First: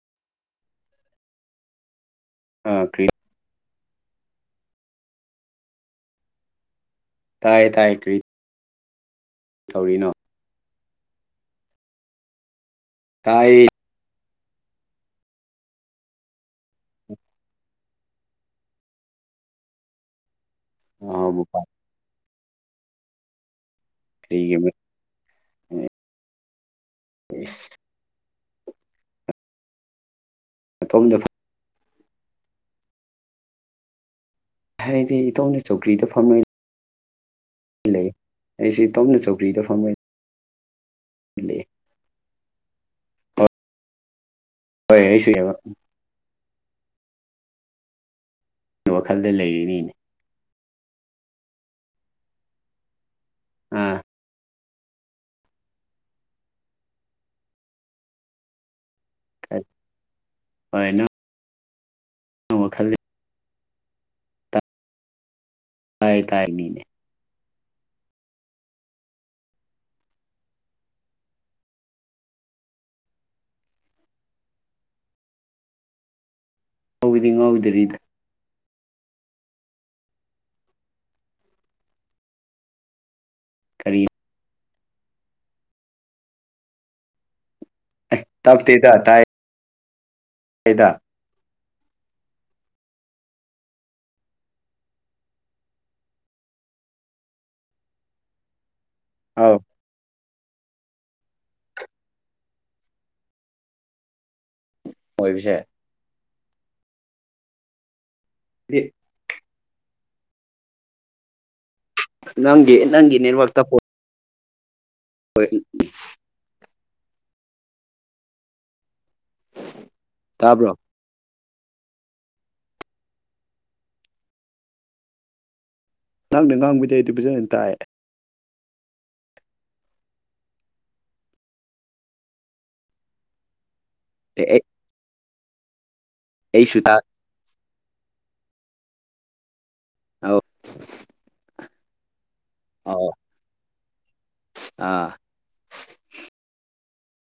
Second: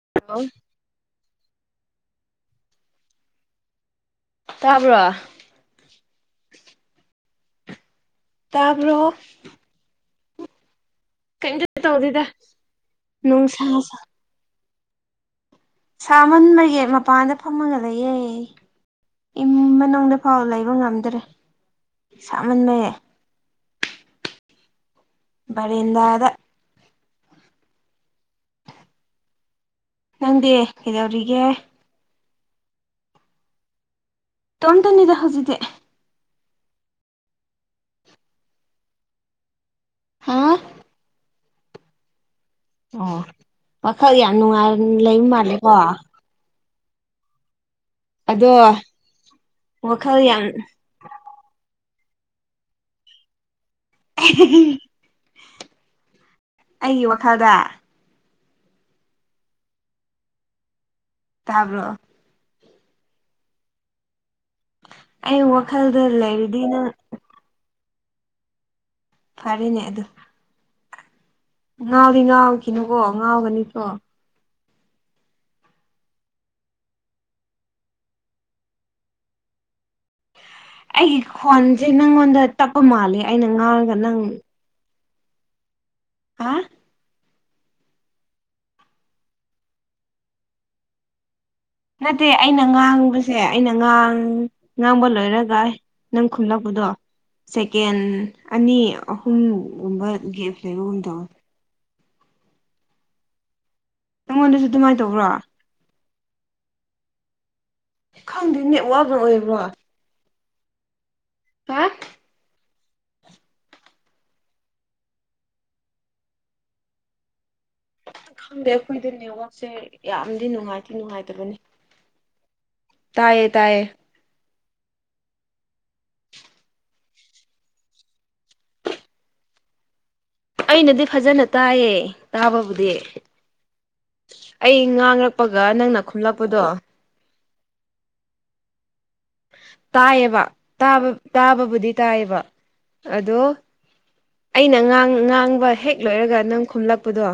[unintelligible] ꯀ꯭ꯔꯤ ꯇꯥꯕ꯭ꯔꯣ ꯇꯥꯏ ꯇꯥꯏ ꯀ꯭ꯔꯤ ꯇꯥꯕ꯭ꯔꯣ ꯇꯧꯏꯅꯣ ꯀꯩꯝꯇ ꯇꯧꯗꯦꯗ ꯅꯨꯡꯁꯥ ꯇꯥꯏ ꯁꯥꯃꯟꯕꯒꯤ ꯃꯄꯥꯟꯗ ꯐꯝꯃꯒ ꯂꯩꯌꯦ ꯏꯃ ꯃꯅꯨꯡꯗ ꯐꯥꯎ ꯂꯩꯕ ꯉꯝꯗ꯭ꯔꯦ ꯑꯍꯥꯎꯕ ꯄꯥꯏ ꯁꯥꯃꯟꯂꯦ [unintelligible] ꯃꯔꯝ- ꯕꯔꯦꯟꯗꯗꯥ ꯏꯁ ꯅꯪꯗꯤ ꯃꯇꯣꯝꯗ ꯀꯩꯗꯧꯔꯤꯒꯦ ꯏꯇꯣꯝꯇꯅꯤꯗ ꯍꯥꯏꯗꯤ ꯍꯧꯖꯤꯛꯇꯤ ꯏꯇꯣꯝꯗ ꯆꯧꯀ꯭ꯔꯤꯗ ꯐꯝꯃꯤ ꯂꯩ ꯑꯩꯁꯤ ꯏꯇꯣꯝꯗ ꯆꯧꯀ꯭ꯔꯤꯗ ꯐꯝꯃꯦ ꯍꯥꯥ [unintelligible] ꯑꯣ ꯍꯣꯏ ꯋꯈꯜ ꯌꯥꯝ ꯅꯨꯡꯉꯥꯏ ꯍꯣꯏ ꯂꯩꯕ ꯑꯩꯁꯨ ꯃꯥꯜꯂꯦꯀꯣ ꯑꯗꯣ ꯋꯥꯈꯜꯗ ꯂꯩꯔꯤꯅꯤ ꯋꯥꯈꯜ ꯌꯥꯝ ꯑꯥ ꯑꯩꯒꯤ ꯋꯥꯈꯜꯗ ꯍꯅ ꯇꯥꯕ꯭ꯔꯣ ꯈꯦ ꯑꯩ ꯋꯥꯈꯜꯗ ꯇꯥꯏ ꯇꯥꯏꯅꯤꯅꯦ ꯂꯩꯔꯤꯗꯤꯅ ꯐꯔꯦꯅꯦ ꯑꯗꯨ ꯉꯥꯎꯗꯤ ꯉꯥꯎꯈꯤꯅꯨꯕꯣ ꯉꯥꯎꯒꯅꯤꯁꯨꯣ ꯍꯕꯨꯗꯤ ꯉꯥꯎꯗ꯭ꯔꯤꯗ ꯑꯩꯒꯤ ꯈꯣꯟꯁꯦ ꯅꯪꯉꯣꯟꯗ ꯇꯞꯄ ꯃꯥꯜꯂꯦ ꯑꯩꯅ ꯉꯥꯡꯔꯒ ꯀꯔꯤ ꯅꯪ ꯍꯥꯥ ꯇꯞꯗꯤ ꯇ ꯇꯦ ꯀꯗ ꯅꯠꯇꯦ ꯑꯩꯅ ꯉꯥꯡꯕꯁꯦ ꯑꯩꯅ ꯉꯥꯡ ꯉꯥꯡꯕ ꯂꯣꯏꯔꯒ ꯅꯪ ꯈꯨꯝꯂꯛꯄꯗꯣ ꯁꯦꯀꯦꯟ ꯑꯅꯤ ꯑꯧ ꯑꯍꯨꯝꯒꯨꯝꯕ ꯒꯦꯞ ꯂꯩꯕꯒꯨꯝꯗꯧ ꯅꯪꯉꯣꯟꯗꯁꯨ ꯑꯗꯨꯃꯥꯏꯅ ꯇꯧꯕ꯭ꯔꯣ ꯑꯣꯏꯕꯁꯦ ꯗꯤ ꯈꯪꯗꯦꯅꯦ ꯋꯥꯕ꯭ꯔ ꯑꯣꯏꯕ꯭ꯔꯣ ꯄꯥꯛ ꯅꯪꯦ ꯅꯪꯒꯤ ꯅꯅ ꯋꯥ ꯇꯄꯣ ꯍꯣꯏ ꯎꯝ ꯈꯪꯗꯦ ꯑꯩꯈꯣꯏꯗꯦ ꯅꯦꯋꯥꯛꯁꯦ ꯌꯥꯝꯗꯤ ꯇꯥꯕ꯭ꯔꯣ ꯅꯨꯡꯉꯥꯏꯇꯦ ꯅꯨꯡꯉꯥꯏꯇꯕꯅꯤ ꯇꯥꯏꯌꯦ ꯇꯥꯏꯌꯦ ꯉꯍꯥꯛꯅ ꯉꯥꯡꯕꯕꯨꯗꯤ ꯑꯩ ꯑꯗꯨ ꯐꯖꯅ ꯇꯥꯏꯌꯦ ꯑꯩꯅꯗꯤ ꯐꯖꯅ ꯇꯥꯏꯌꯦ ꯇꯥꯕꯕꯨꯗꯤ ꯑꯩ ꯉꯥꯡꯔꯛꯄꯒ ꯅꯪꯅ ꯈꯨꯝꯂꯛꯄꯗꯣ ꯑꯩꯁꯨ ꯇꯥꯏ ꯇꯥꯦ ꯑꯧ ꯇꯥꯕ ꯇꯥꯕꯕꯨꯗꯤ ꯇꯥꯕ ꯑꯧ ꯑꯗꯣ ꯑꯥ ꯑꯩꯅꯥꯡ ꯉꯥꯡꯕ ꯍꯦꯛ ꯂꯣꯏꯔꯒ ꯅꯪ ꯈꯨꯝꯂꯛꯄꯗꯣ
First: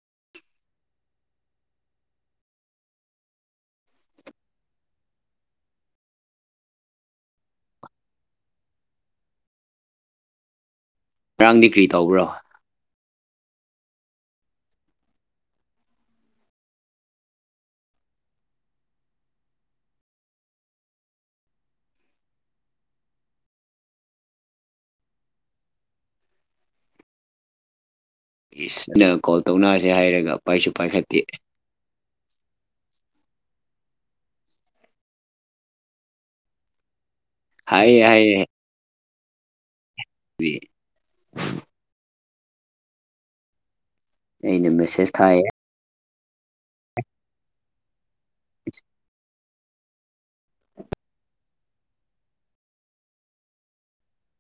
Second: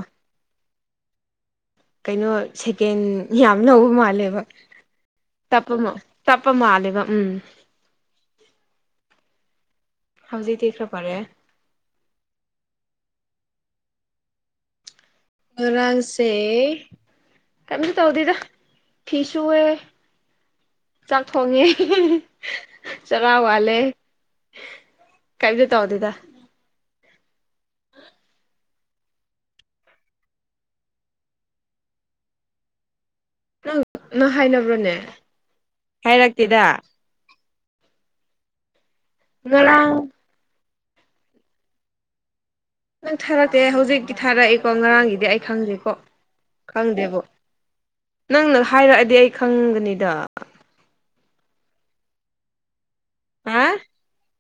ꯀꯩꯅꯣ ꯁꯦꯀꯦꯟ ꯌꯥꯝ ꯂꯧꯕ ꯃꯥꯜꯂꯦꯕ ꯇꯄꯃ ꯇꯄ ꯃ ꯃꯥꯂꯤꯕ ꯎꯝ ꯍꯧꯖꯤꯛꯗꯤꯤꯈ꯭ꯔ ꯐꯔꯦ ꯉꯔꯥꯡꯗꯤ ꯀꯔꯤ ꯇꯧꯕ꯭ꯔꯣ ꯉꯔꯥꯡꯁꯦ ꯀꯝꯇ ꯇꯧꯗꯦꯗ ꯐꯤ ꯁꯨꯑꯦ ꯆꯥꯛ ꯊꯣꯡꯉꯦ ꯆꯔꯥ ꯋꯥꯜꯂꯦ ꯀꯩꯗ ꯇ ꯍꯗꯗ ꯁꯤꯅ ꯀꯣꯜ ꯇꯧꯅꯔꯁꯦ ꯍꯥꯏꯔꯒ ꯄꯥꯏꯁꯨ ꯄꯥꯏꯈꯠꯇꯦ ꯅꯪ ꯅꯪ ꯍꯥꯏꯅꯕ꯭ꯔꯣꯅꯦ ꯍꯥꯏꯔꯛꯇꯦꯗ ꯍꯥꯏꯌꯦ ꯍꯥꯏꯌꯦ ꯉ ꯎ ꯅꯪ ꯊꯥꯔꯛꯇꯦ ꯑꯩ ꯍꯧꯖꯤꯛꯇꯤ ꯊꯥꯔꯛꯏꯀꯣ ꯑꯩꯅ ꯃꯦꯁꯦꯁ ꯉꯔꯥꯡꯒꯤꯗꯤ ꯑꯩ ꯊꯥꯏꯌꯦ ꯈꯪꯗꯦꯀꯣ ꯈꯪꯗꯦꯕ ꯅꯪꯅ ꯍꯥꯏꯔꯛꯑꯗꯤ ꯑꯩ ꯈꯪꯒꯅꯤꯗ ꯍꯥ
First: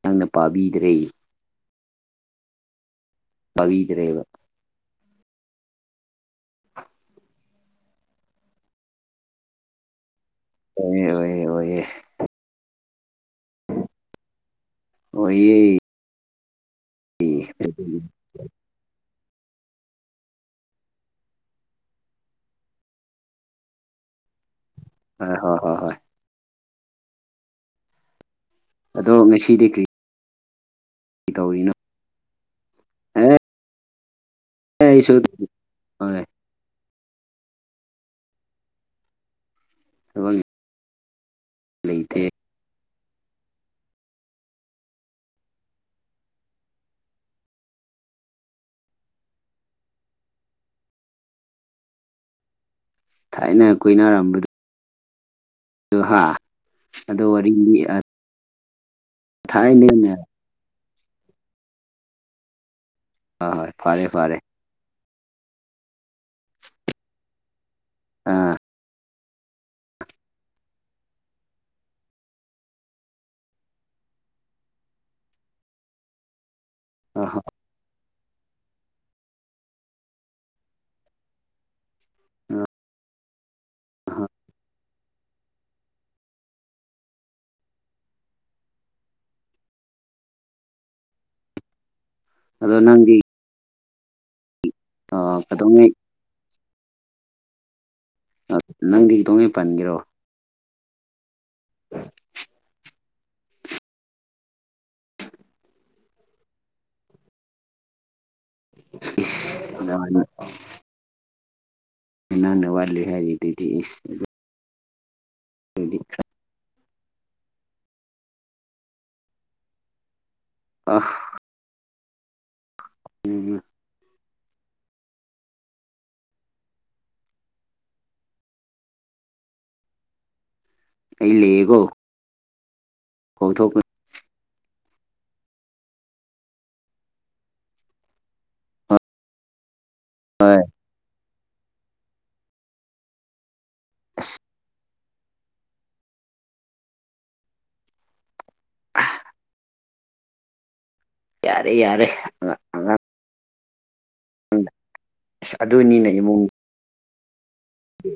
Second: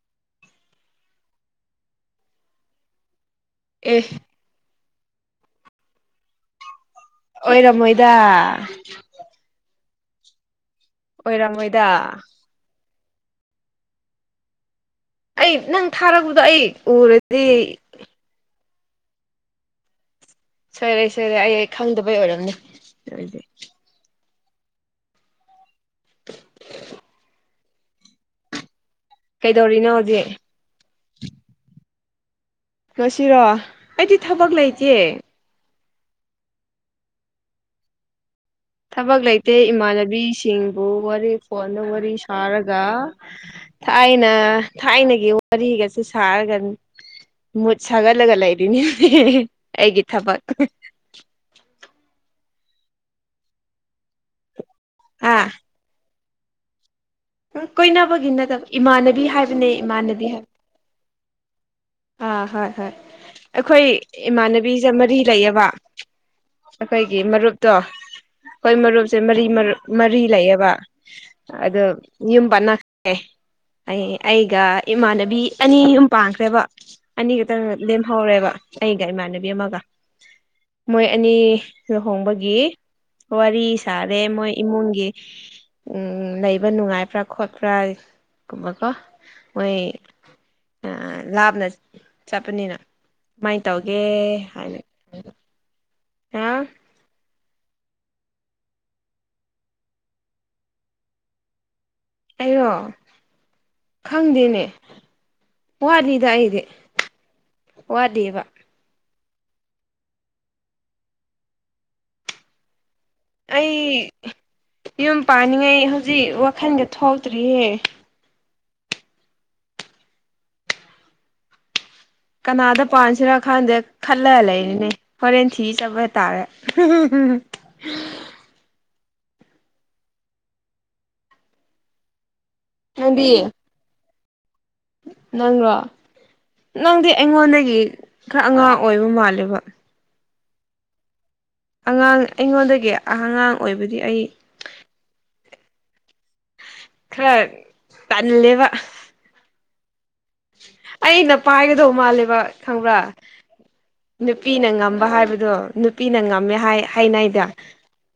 ꯅꯪꯅ ꯄꯥꯕꯤꯗ꯭ꯔꯦ ꯑꯦ ꯀꯕꯤꯗ꯭ꯔꯦꯕ ꯑꯣꯏꯔꯝꯃꯣꯏꯗ ꯑꯣꯏꯌꯦ ꯑꯣꯏꯌꯦ ꯑꯣꯏꯌꯦ ꯑꯣꯏꯔꯝꯃꯣꯏꯗ ꯑꯩ ꯑꯣꯏꯌꯦ ꯍꯣꯏ ꯅꯪ ꯊꯥꯔꯛꯄꯗꯣ ꯑꯩ ꯎꯔꯗꯤ ꯁꯔꯦ ꯁꯔꯦ ꯑꯩ ꯈꯪꯗꯕꯩ ꯑꯣꯏꯔꯝꯅꯤ ꯍ ꯍꯣꯏ ꯍꯣꯏ ꯍꯣꯏ [inaudible] ꯑꯗꯣ ꯀꯩꯗꯧꯔꯤꯅꯣ ꯍꯧꯖꯤꯛ ꯀ ꯇꯧꯔꯤꯅ ꯉꯁꯤꯔꯣ ꯑꯩꯗꯤ ꯊꯕꯛ ꯂꯩ ꯑꯦ ꯑꯩꯁꯨꯗ ꯍ ꯊꯕꯛ ꯂꯩꯇꯦ ꯊꯕꯛ ꯏꯃꯥꯟꯅꯕꯤꯁꯤꯡꯕꯨ ꯋꯥꯔꯤ ꯐꯣꯟꯗ ꯋꯥꯔꯤ ꯂꯩꯇꯦ ꯁꯥꯔꯒ ꯊꯥꯏꯅ ꯊꯥꯏꯅꯒꯤ ꯋꯥꯔꯤꯒꯁꯦ ꯁꯥꯔꯒꯅꯤ ꯃꯨꯠ ꯁꯥꯒꯠꯂꯒ ꯂꯩꯔꯤꯅꯤ ꯑꯩꯒꯤ ꯊꯕꯛ ꯊꯥꯏꯅ ꯀꯣꯏꯅꯔꯝꯕꯗꯣ ꯑꯥ ꯑꯍ ꯎ ꯀꯣꯏꯅꯕꯒꯤ ꯅꯠꯇꯕ ꯏꯃꯥꯟꯅꯕꯤ ꯍꯥꯏꯕꯅꯦ ꯊꯥꯏꯅ ꯏꯃꯥꯟꯅꯕꯤ ꯍꯥꯏꯕ ꯑꯥ ꯍꯣꯏ ꯍꯣꯏ ꯍꯣꯏ ꯍꯣꯏ ꯑꯩꯈꯣꯏ ꯐꯔꯦ ꯐꯔꯦ ꯏꯃꯥꯟꯅꯕꯤ ꯕꯤꯁꯦ ꯃꯔꯤ ꯂꯩꯌꯦꯕ ꯑꯩꯈꯣꯏꯒꯤ ꯃꯔꯨꯞ ꯇꯣ ꯑꯥ ꯍꯣꯏ ꯃꯔꯨꯞꯁꯦ ꯃꯔꯤ ꯃꯔꯤ ꯂꯩꯌꯦꯕ ꯑꯗ ꯏꯨꯝ ꯄꯅꯥꯦ ꯑꯩꯒ ꯏꯃꯥꯟꯅꯕꯤ ꯑꯅꯤ ꯑꯨꯝ ꯄꯥꯡꯈ꯭ꯔꯦꯕ ꯍꯣꯏ ꯑꯅꯤ ꯈꯛꯇꯪ ꯂꯦꯝꯍꯧꯔꯦꯕ ꯑꯩꯒ ꯏꯃꯥꯟꯅꯕꯤ ꯑꯃꯒ ꯃꯣꯏ ꯑꯅꯤ ꯂꯨꯍꯣꯡꯕꯒꯤ ꯋꯥꯔꯤ ꯁꯥꯔꯦ ꯍꯣꯏ ꯃꯣꯏ ꯏꯃꯨꯡꯒꯤ ꯎꯝ ꯂꯩꯕ ꯅꯨꯡꯉꯥꯏꯕ꯭ꯔꯥ ꯈꯣꯠꯄ꯭ꯔꯥ ꯀꯨꯝꯃꯀꯣ ꯑꯣꯏꯣꯏ ꯑ ꯂꯥꯚ ꯅ ꯑꯗꯣ ꯆꯠꯄꯅꯤꯅ ꯅꯪꯗꯤ ꯀꯃꯥꯏꯅ ꯇꯧꯒꯦ ꯍꯥꯏꯅ ꯑ ꯀꯗꯧꯉꯩ ꯍꯥ ꯅꯪꯗꯤ ꯈꯤꯇꯣꯡꯉ ꯄꯟꯒꯔꯣ ꯎꯝ ꯑꯩꯔꯣ ꯈꯪꯗꯦꯅꯦ ꯋꯥꯂꯤꯗ ꯏꯦ ꯋꯥꯂꯤꯕ ꯅ ꯍꯅꯥꯅ ꯋꯥꯠꯂꯤ ꯍꯥꯏꯔꯤ ꯑꯩ ꯌꯨꯝ ꯄꯥꯅꯤꯡꯉꯩ ꯑꯗꯨꯗꯤ ꯍꯧꯖꯤꯛ ꯋꯥꯈꯜꯒ ꯊꯣꯛꯇ꯭ꯔꯤꯌꯦ ꯑꯐ ꯀꯅꯥꯗ ꯄꯥꯟꯁꯤꯔꯥ ꯎꯝ ꯈꯥꯟꯗꯦ ꯈꯠꯂ ꯂꯩꯅꯤꯅꯦ ꯍꯣꯔꯦꯟ ꯊꯤ ꯆꯠꯄ ꯍꯥꯏꯇꯥꯔꯦ ꯑꯩ ꯂꯩꯒꯣ ꯍꯥꯏꯗꯤ ꯅꯪꯔꯣ ꯅꯪꯗꯤ ꯑꯩꯉꯣꯟꯗꯒꯤ ꯈꯔ ꯑꯉꯥꯡ ꯑꯣꯏꯕ ꯃꯥꯜꯂꯦꯕ ꯍꯣꯏ ꯑꯉꯥꯡ ꯑꯩꯉꯣꯟꯗꯒꯤ ꯑꯉꯥꯡ ꯑꯣꯏꯕꯗꯤ ꯑꯩ ꯑꯁ ꯈꯔ ꯇꯜꯂꯦꯕ ꯑꯩꯅ ꯌꯥꯔꯦ ꯄꯥꯏꯒꯗꯧ ꯌꯥꯔꯦ ꯃꯥꯜꯂꯦꯕ ꯈꯪꯕ꯭ꯔꯥ ꯅꯨꯄꯤꯅ ꯉꯝꯕ ꯍꯥꯏꯕꯗꯣ ꯑꯁ ꯑꯗꯨꯅꯤꯅꯦ ꯅꯨꯄꯤꯅ ꯉꯝꯃꯦ ꯍꯥꯏ ꯍꯥꯏꯥꯏꯅꯥꯏꯗ ꯎꯝ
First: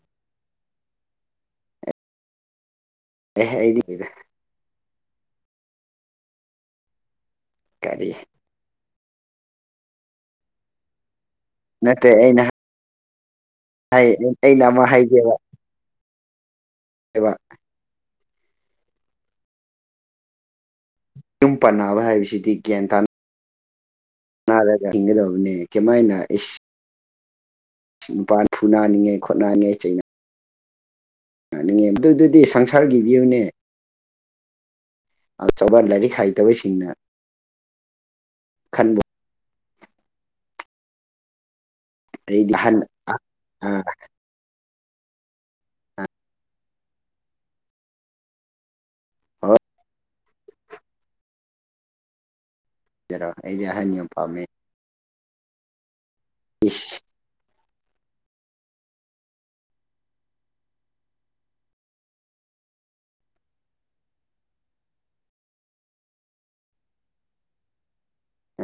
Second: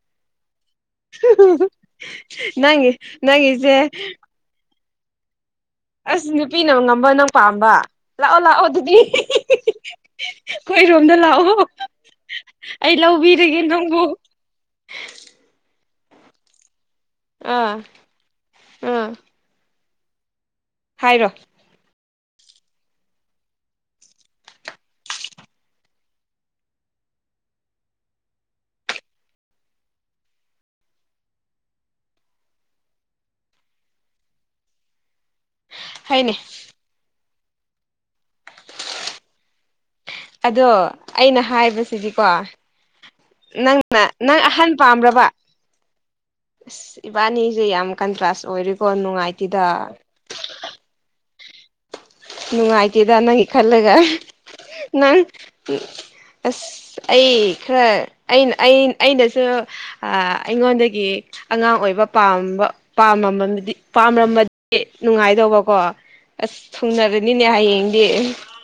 ꯅꯪ ꯑꯦ ꯅꯪꯪꯁꯦ ꯑꯩꯗꯤꯗ ꯑꯁ ꯅꯨꯄꯤꯅ ꯉꯝꯕ ꯅꯪ ꯄꯥꯝꯕ ꯀꯔꯤ ꯂꯥꯛꯑꯣ ꯂꯥꯛꯑꯣ ꯑꯗꯨꯗꯤ ꯑꯩꯈꯣꯏꯔꯣꯝꯗ ꯂꯥꯛꯑꯣ ꯅꯠꯇꯦ ꯑꯩꯩꯅ ꯑꯩ ꯂꯕꯤꯔꯒꯦꯅꯣ ꯍꯥꯏ ꯑꯩꯅ ꯑꯃꯛ ꯍꯥꯏꯒꯦꯕ ꯑꯦꯕ ꯑꯥ ꯑꯥ ꯍꯥꯏꯔꯣ ꯌꯨꯝ ꯄꯅꯕ ꯍꯥꯏꯕꯁꯤꯗꯤ ꯭ꯌꯥꯟ ꯇꯥ ꯅꯥꯔꯒ ꯍꯤꯡꯒꯗꯧꯕꯅꯦ ꯀꯃꯥꯏꯅ ꯏꯁ ꯅꯨꯄꯜ ꯐꯨ ꯅꯥꯅꯤꯡꯉꯦ ꯈꯣꯠꯅꯅꯤꯡꯉꯦ ꯆꯩ ꯌꯥꯅꯤꯡꯉꯦ ꯑꯗꯨꯗꯨꯗꯤ ꯁꯪꯁꯥꯔꯒꯤꯕꯤꯌꯨꯅꯦ ꯑꯆꯧꯕ ꯂꯥꯏꯔꯤꯛ ꯍꯥꯏꯅꯦ ꯍꯩꯇꯕꯁꯤꯡꯅ ꯈꯟꯕ ꯑꯗꯣ ꯑꯩꯅ ꯍꯥꯏꯕꯁꯤꯗꯤꯀꯣ ꯑꯩꯗꯤ ꯑꯍꯟ ꯑꯥ ꯅꯪꯅ ꯅꯪ ꯑꯍꯟ ꯄꯥꯕ ꯑꯁ ꯏꯕꯥꯅꯤꯁꯦ ꯌꯥꯝ ꯀꯟꯇ꯭ꯔꯥꯁ ꯑꯣꯏ ꯀꯣ ꯅꯨꯡꯉꯥꯏꯇꯦꯗ ꯅꯨꯡꯉꯥꯏ ꯗ ꯍꯥꯏꯖꯔꯣ ꯅꯪ ꯑꯩꯗꯤ ꯑꯍꯟ ꯈꯜꯂꯒ ꯌꯥꯝ ꯄꯥꯝꯃꯦ ꯅꯪ ꯏꯁ ꯑꯁ ꯑꯩ ꯈꯔ ꯑꯩꯅ ꯑꯩꯅꯁꯨ ꯑꯩꯉꯣꯟꯗꯒꯤ ꯑꯉꯥꯡ ꯑꯣꯏꯕ ꯄꯥꯝꯕ ꯄꯥ ꯄꯥꯝꯔꯝꯕꯗꯤ ꯅꯨꯡꯉꯥꯏꯗꯧꯕꯀꯣ ꯑꯁ ꯊꯨꯡꯅꯔꯅꯤꯅꯦ ꯍꯌꯦꯡꯗꯤ ꯑ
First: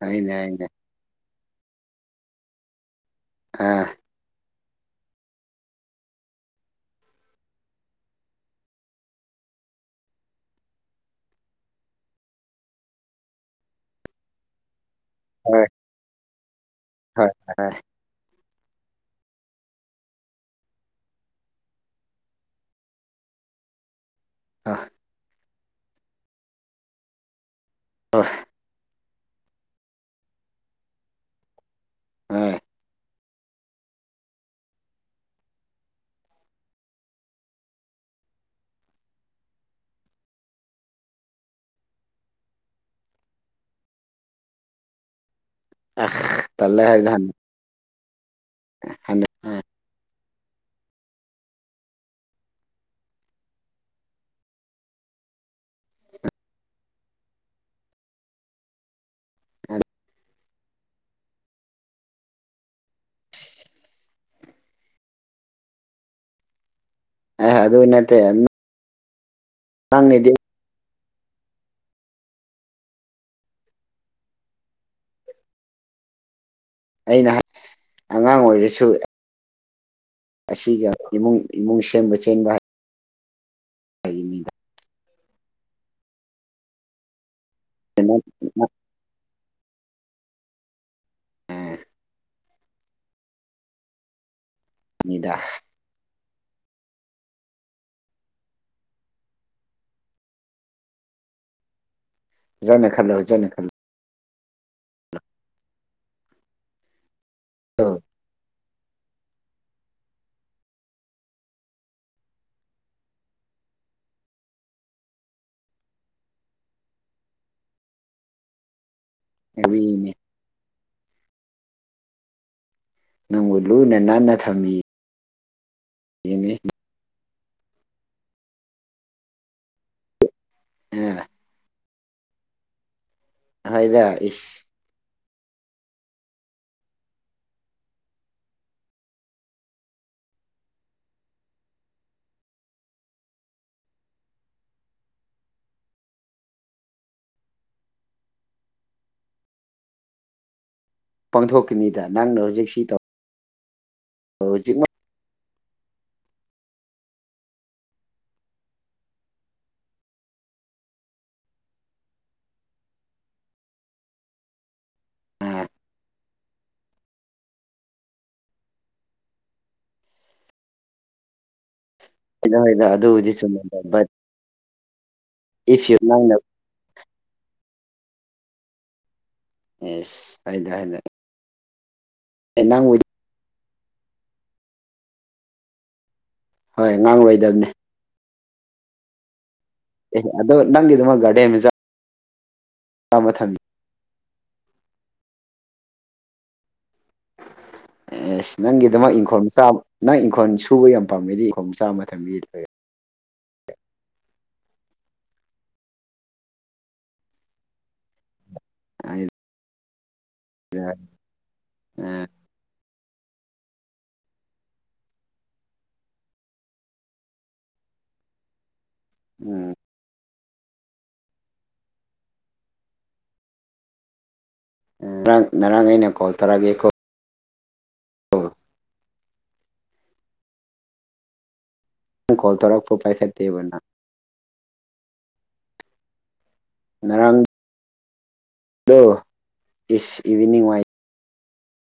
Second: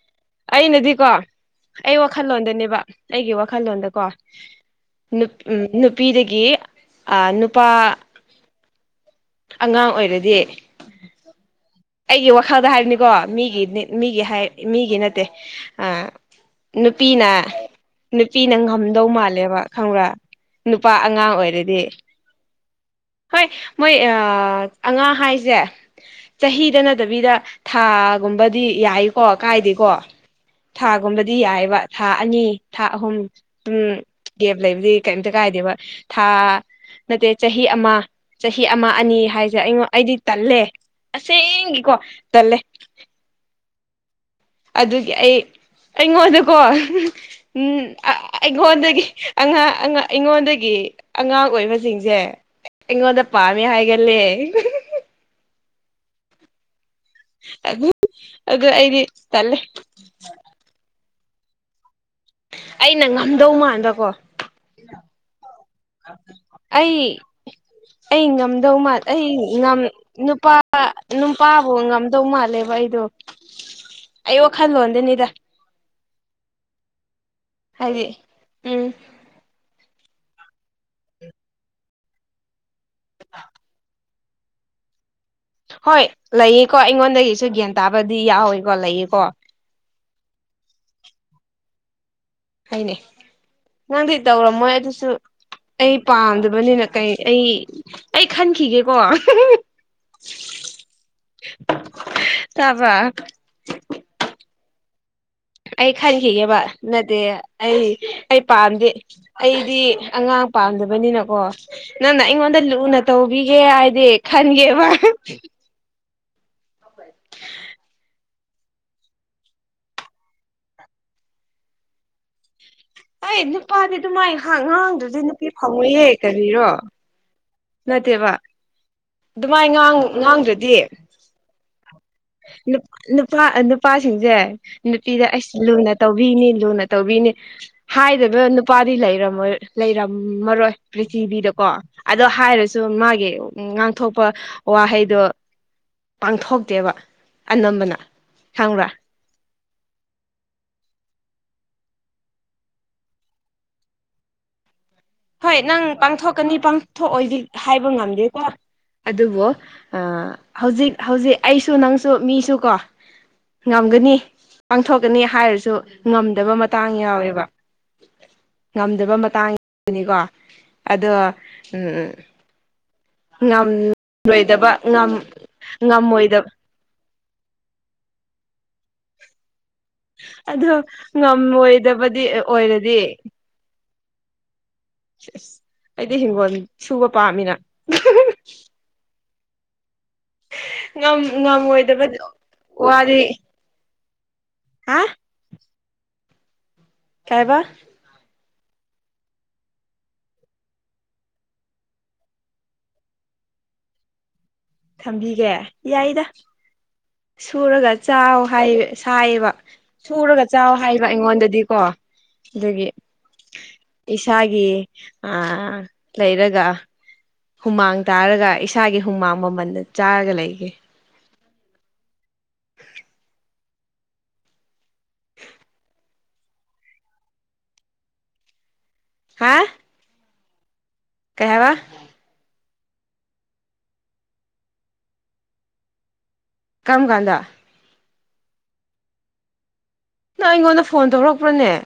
ꯍꯣꯏꯅꯦ ꯍꯣꯏꯅꯦ ꯑꯩꯅꯗꯤꯀꯣ ꯑꯩ ꯋꯥꯈꯜꯂꯣꯟꯗꯅꯦꯕ ꯑꯩꯒꯤ ꯑꯥ ꯋꯥꯈꯜꯂꯣꯟꯗꯀꯣ ꯅꯨꯄꯤꯗꯒꯤ ꯅꯨꯄꯥ ꯑꯉꯥꯡ ꯑꯣꯏꯔꯗꯤ ꯑꯩꯒꯤ ꯋꯥꯈꯜꯗ ꯍꯥꯏꯕꯅꯤꯀꯣ ꯃꯤꯒꯤ ꯃꯤꯒꯤ ꯍꯥꯏ ꯃꯤꯒꯤ ꯅꯠꯇꯦ ꯑꯗꯨꯦ ꯑ ꯅꯨꯄꯤꯅ ꯅꯨꯄꯤꯅ ꯉꯝꯗꯧ ꯃꯥꯜꯂꯦꯕ ꯈꯪꯕ꯭ꯔꯥ ꯅꯨꯄꯥ ꯑꯉꯥꯡ ꯑꯣꯏꯔꯗꯤ ꯍꯣꯏ ꯃꯣꯏ ꯑ ꯑ ꯍꯣꯏ ꯍꯣꯏ ꯗꯤ ꯌꯥꯏꯀꯣ ꯀꯥꯏꯗꯀꯣ ꯊꯥꯒꯨꯝꯕꯗꯤ ꯌꯥꯏꯑꯕ ꯊꯥ ꯑꯅꯤ ꯍꯣꯏ ꯊꯥ ꯑꯍꯨꯝ ꯎꯝ ꯒꯦꯞ ꯂꯩꯕꯗꯤ ꯀꯔꯤꯝꯇ ꯀꯥꯏꯗꯦꯕ ꯊꯥ ꯅꯠꯇꯦ ꯆꯍꯤ ꯑꯃ ꯆꯍꯤ ꯑꯃ ꯑꯅꯤ ꯍꯥꯏꯁꯦ ꯑꯩꯉꯣꯟ ꯑꯩꯗꯤ ꯇꯜꯂꯦ ꯑꯁꯦꯡꯒꯤꯀꯣ ꯇꯜꯂꯦ ꯑꯗꯨꯒꯤ ꯑꯩ ꯑ ꯑꯩꯉꯣꯟꯗꯀꯣ ꯇꯜꯂꯦ ꯍꯥꯏꯕꯗꯣ ꯎꯝ ꯑꯩꯉꯣꯟꯗꯒꯤ ꯍꯟꯅ ꯍꯟꯅ ꯑꯉꯥꯡ ꯑꯩꯉꯣꯟꯗꯒꯤ ꯑꯉꯥꯡ ꯑꯣꯏꯕꯁꯤꯡꯁꯦ ꯏꯉꯣꯟꯗ ꯄꯝꯃꯤ ꯍꯥꯏꯒ ꯂꯩꯦ ꯑ ꯑ ꯑꯩꯗꯤ ꯇꯂꯦ ꯑꯩꯅ ꯉꯝꯗꯧ ꯃꯥꯟꯥꯟꯕꯀꯣ ꯑꯩ ꯑꯦ ꯑꯗꯨ ꯅꯠꯇꯦ ꯑꯩ ꯉꯝꯗꯧꯃ ꯑꯩ ꯅꯪꯅꯗꯤ ꯅꯨꯄꯥ ꯅꯨꯄꯥꯕꯨ ꯉꯝꯗꯧ ꯃꯥꯜꯂꯦꯕ ꯑꯩꯗꯣ ꯑꯩ ꯋꯥꯈꯜꯂꯣꯟꯗꯅꯤꯗ ꯑꯩꯅ ꯍꯥꯏꯗꯤ ꯑꯉꯥꯡ ꯑꯣꯏꯔꯁꯨ ꯎꯝ ꯑꯁꯤꯒ ꯏꯃꯨꯡ ꯏꯃꯨꯡ ꯁꯦꯝꯕ ꯆꯦꯟꯕ ꯍꯥꯏ [unintelligible] ꯍꯣꯏ ꯂꯩꯌꯦꯀꯣ ꯑꯩꯉꯣꯟꯗꯒꯤꯁꯨ ꯒ꯭ꯌꯥꯟ ꯇꯥꯕꯗꯤ ꯌꯥꯎꯋꯦꯀꯣ ꯂꯩꯌꯦꯀꯣ ꯎꯝ ꯍꯥꯏꯅꯦ ꯅꯪꯗꯤ ꯇꯧꯔꯝꯃꯣꯏ ꯑꯗꯨꯁꯨ ꯍꯥꯏꯅꯤꯗ ꯑꯩ ꯄꯥꯝꯗꯕꯅꯤꯅ ꯀꯩ ꯑꯩ ꯑꯩ ꯈꯟꯈꯤꯒꯦꯀꯣ [unintelligible] ꯅ ꯈꯜꯂꯖꯅ ꯈꯜꯂꯨ ꯑꯩ ꯈꯟꯈꯤꯒꯦꯕ ꯅꯠꯇꯦ ꯈꯜꯂꯣ ꯑꯩ ꯄꯥꯝꯗꯦ ꯑꯩꯗꯤ ꯑꯉꯥꯡ ꯄꯥꯝꯗꯕꯅꯤꯅꯀꯣ ꯅꯪꯅ ꯑꯩꯉꯣꯟꯗ ꯂꯨꯅ ꯇꯧꯕꯤꯒꯦ ꯍꯥꯏꯗꯤ ꯈꯟꯒꯦꯕ ꯑꯦꯕꯤꯅꯦ ꯑꯩ ꯅꯪꯕꯨ ꯅꯨꯄꯥꯗꯤ ꯂꯨꯅ ꯑꯗꯨ ꯅꯥꯟꯅ ꯃꯥꯏꯍ ꯊꯝꯕꯤꯒꯅꯤ ꯉꯥꯡꯗ꯭ꯔꯗꯤ ꯅꯨꯄꯤ ꯐꯪꯉꯨꯌꯦꯦ ꯀꯔꯤꯔꯣ ꯅꯠꯇꯕ ꯑꯗꯨꯃꯥꯏꯅ ꯉꯥꯡꯗ꯭ꯔꯗꯤ [unintelligible] ꯅꯨꯄꯥ ꯑ ꯍꯣꯏꯗ ꯅꯨꯄꯥꯁꯤꯡꯁꯦ꯫ ꯏꯁ ꯅꯨꯄꯤꯗ ꯑꯩꯁ ꯂꯨꯅ ꯇꯧꯕꯤꯅꯤ ꯂꯨꯅ ꯇꯧꯕꯤꯅꯤ꯫ ꯍꯥꯏꯗꯕ ꯅꯨꯄꯥꯗꯤ ꯂꯩꯝꯃ ꯂꯩꯔꯝꯃꯔꯣꯏ ꯄ꯭ꯔꯤꯊꯤꯕꯤꯗꯀꯣ ꯑꯗꯣ ꯍꯥꯏꯔꯁꯨ ꯃꯥꯒꯤ ꯉꯥꯡꯊꯣꯛꯄ ꯋꯥꯍꯩꯗꯣ ꯄꯥꯡꯊꯣꯛꯇꯦꯕ ꯑꯅꯝꯕꯅ ꯈꯪꯕ꯭ꯔꯥ ꯄꯥꯡꯊꯣꯛꯀꯅꯤꯗ ꯅꯪꯅ ꯍꯧꯖꯤꯛ ꯁꯤ ꯇꯧ ꯍꯧꯖꯤꯛ ꯍꯣꯏ ꯅꯪ ꯄꯥꯡꯊꯣꯛꯀꯅꯤ ꯄꯥꯡꯊꯣꯛꯑꯣꯏꯗꯤ ꯍꯥꯏꯕ ꯉꯝꯗꯦꯗ ꯑꯗꯨꯕꯨ ꯍꯧꯖꯤꯛ ꯍꯧꯖꯤꯛ ꯑꯩꯁꯨ ꯅꯪꯁꯨ ꯃꯤꯁꯨ ꯀꯣ ꯉꯝꯒꯅꯤ ꯄꯥꯡꯊꯣꯛꯀꯅꯤ ꯍꯥꯏꯔꯁꯨ ꯉꯝꯗꯕ ꯃꯇꯥꯡ ꯌꯥꯎꯋꯦꯕ ꯉꯝꯗꯕ ꯃꯇꯥꯡꯗꯨꯅꯤꯀꯣ ꯑꯗꯣ ꯎ ꯍꯣꯏꯗ ꯍꯣꯏꯗ ꯑꯗꯨꯕꯨꯗꯤ ꯁꯨꯝꯃꯗ ꯕꯠ ꯉꯝ ꯏꯐ ꯌꯨ ꯅꯪꯅ ꯉꯝꯃꯣꯏꯗꯕ ꯑꯦꯁ ꯍꯣꯏꯗ ꯑꯗꯣ ꯍꯣꯏꯗ ꯉꯝꯃꯣꯏꯗꯕꯗꯤ ꯅꯪꯕꯨ ꯑꯣꯏꯔꯗꯤ ꯑꯗꯦ ꯍꯣꯟ ꯍꯣꯏ ꯉꯉꯥꯡ ꯂꯣꯏꯗꯕꯅꯤ꯫ ꯑꯗꯨꯗꯣ ꯅꯪ ꯉ ꯉꯝꯃꯣꯏꯗꯕ ꯋꯥꯔꯤ ꯑꯃ ꯊꯝꯕꯤ ꯍꯥ ꯀꯥꯏꯕ ꯑꯦꯁ ꯅꯪꯒꯤ ꯑꯗꯨꯃꯛ ꯏꯪꯈꯣꯜ ꯃ ꯅꯪ ꯏꯪꯈꯣꯜ ꯁꯨꯕ ꯌꯥꯝ ꯄꯥꯝꯃꯦꯩꯗꯤ ꯏꯪꯈꯣꯜ ꯃꯆꯥ ꯃꯇꯝ ꯊꯝꯕꯤ ꯊꯝꯕꯤꯒꯦ ꯌꯥꯏꯗ ꯁꯨꯔꯒ ꯆꯥꯎ ꯍꯥꯏ ꯑꯩꯅ ꯁꯥꯏꯑꯕ ꯁꯨꯔꯒ ꯆꯥꯎ ꯍꯥꯏꯕ ꯑꯩꯉꯣꯟꯗꯗꯤꯀꯣ ꯑ ꯑꯗꯨꯒꯤ ꯏꯁꯥꯒꯤ ꯂꯩꯔꯒ ꯍꯨꯃꯥꯡ ꯇꯥꯔꯒ ꯏꯁꯥꯒꯤ ꯍꯨꯃꯥꯡ ꯎꯝ ꯃꯃꯜꯗ ꯆꯥꯔꯒ ꯂꯩꯒꯦ꯫ ꯉꯔꯥꯡ ꯉꯔꯥꯡ ꯑꯩꯅ ꯀꯣꯜ ꯇꯧꯔꯛꯑꯒꯦꯀꯣ ꯅꯪ ꯍꯥ ꯀꯩ ꯍꯥꯏꯕꯥ ꯅꯪ ꯀꯣꯜ ꯇꯧꯔꯛꯄ ꯄꯥꯏꯈꯠꯇꯦꯕ ꯅꯪ ꯀꯝ ꯀꯥꯟꯟꯗ ꯑꯗꯣ ꯌꯦ ꯅꯪ ꯏꯚꯅꯤꯡ ꯋꯥꯏ ꯑꯩꯉꯣꯟꯗ ꯐꯣꯟ ꯇꯧꯔꯛꯄ꯭ꯔꯅꯦ꯫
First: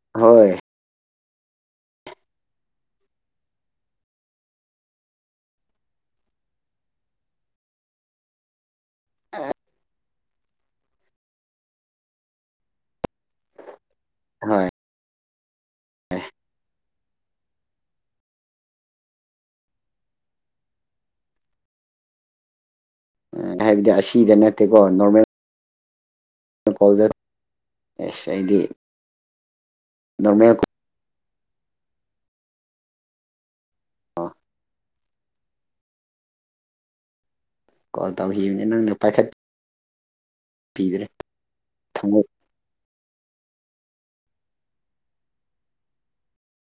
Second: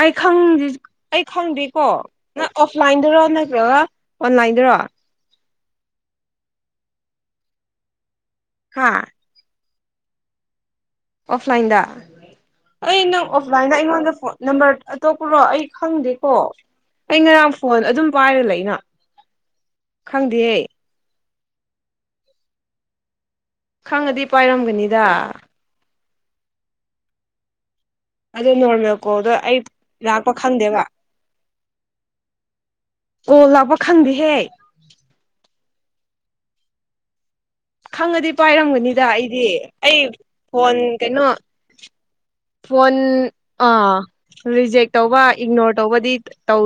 ꯑꯥꯏ ꯈꯪ ꯍꯣꯏ ꯑꯩ ꯈꯪꯗꯦꯀꯣ ꯅꯪ ꯑꯣꯐꯂꯥꯏꯟꯗꯔꯣ ꯅꯠꯇ꯭ꯔꯒ ꯑꯣꯟꯂꯥꯏꯟꯗ ꯍꯥ [inaudible] ꯑꯣꯐꯂꯥꯏꯟꯗ ꯑꯩ ꯅꯪ ꯑꯣꯐꯂꯥꯏꯟꯗ ꯑꯩꯉꯣꯟꯗ ꯐꯣꯟ ꯍꯣꯏ ꯅꯝꯕꯔꯇꯣꯞꯄ ꯄꯨꯔꯣ ꯑꯩ ꯈꯪꯗꯦꯀꯣ ꯑꯩ ꯉꯔꯥꯡ ꯐꯣꯟ ꯑꯗꯨꯝ ꯄꯥꯏꯔ ꯂꯩꯩꯅ ꯈꯪꯗꯦꯍꯦ꯫ ꯍꯥꯏꯕꯗꯤ ꯈꯪꯉꯗꯤ ꯑꯁꯤꯗ ꯅꯠꯇꯦꯀꯣ ꯄꯥꯏꯔꯝꯒꯅꯤꯗ ꯅꯣꯔꯃꯦꯜ ꯀꯣꯗꯥ꯫ ꯑꯗꯨ ꯅꯣꯔꯃꯦꯜ ꯀꯣꯜꯗꯣ ꯑꯩ ꯂꯥꯛꯄ ꯅꯣꯔꯃꯦꯜ ꯈꯪꯗꯦꯕ ꯀꯣꯂ ꯂꯥꯛꯄ ꯈꯪꯗꯦꯍꯦ꯫ ꯀꯣꯜ ꯈꯪꯉꯗꯤ ꯇꯧꯈꯤꯕꯅꯤ ꯅꯪꯅ ꯄꯥꯏꯔꯝꯒꯅꯤꯗ ꯄꯥꯏꯈꯠꯄꯤꯗ꯭ꯔꯦ ꯑꯩꯗꯤ ꯑꯩ ꯐꯣꯟ ꯀꯩꯅꯣ ꯊꯃꯣꯏ ꯐꯣꯟ ꯑꯥ ꯔꯤꯖꯦꯛ ꯇꯧꯕ ꯏꯒꯅꯣꯔ ꯇꯧꯕꯗꯤ ꯇꯧ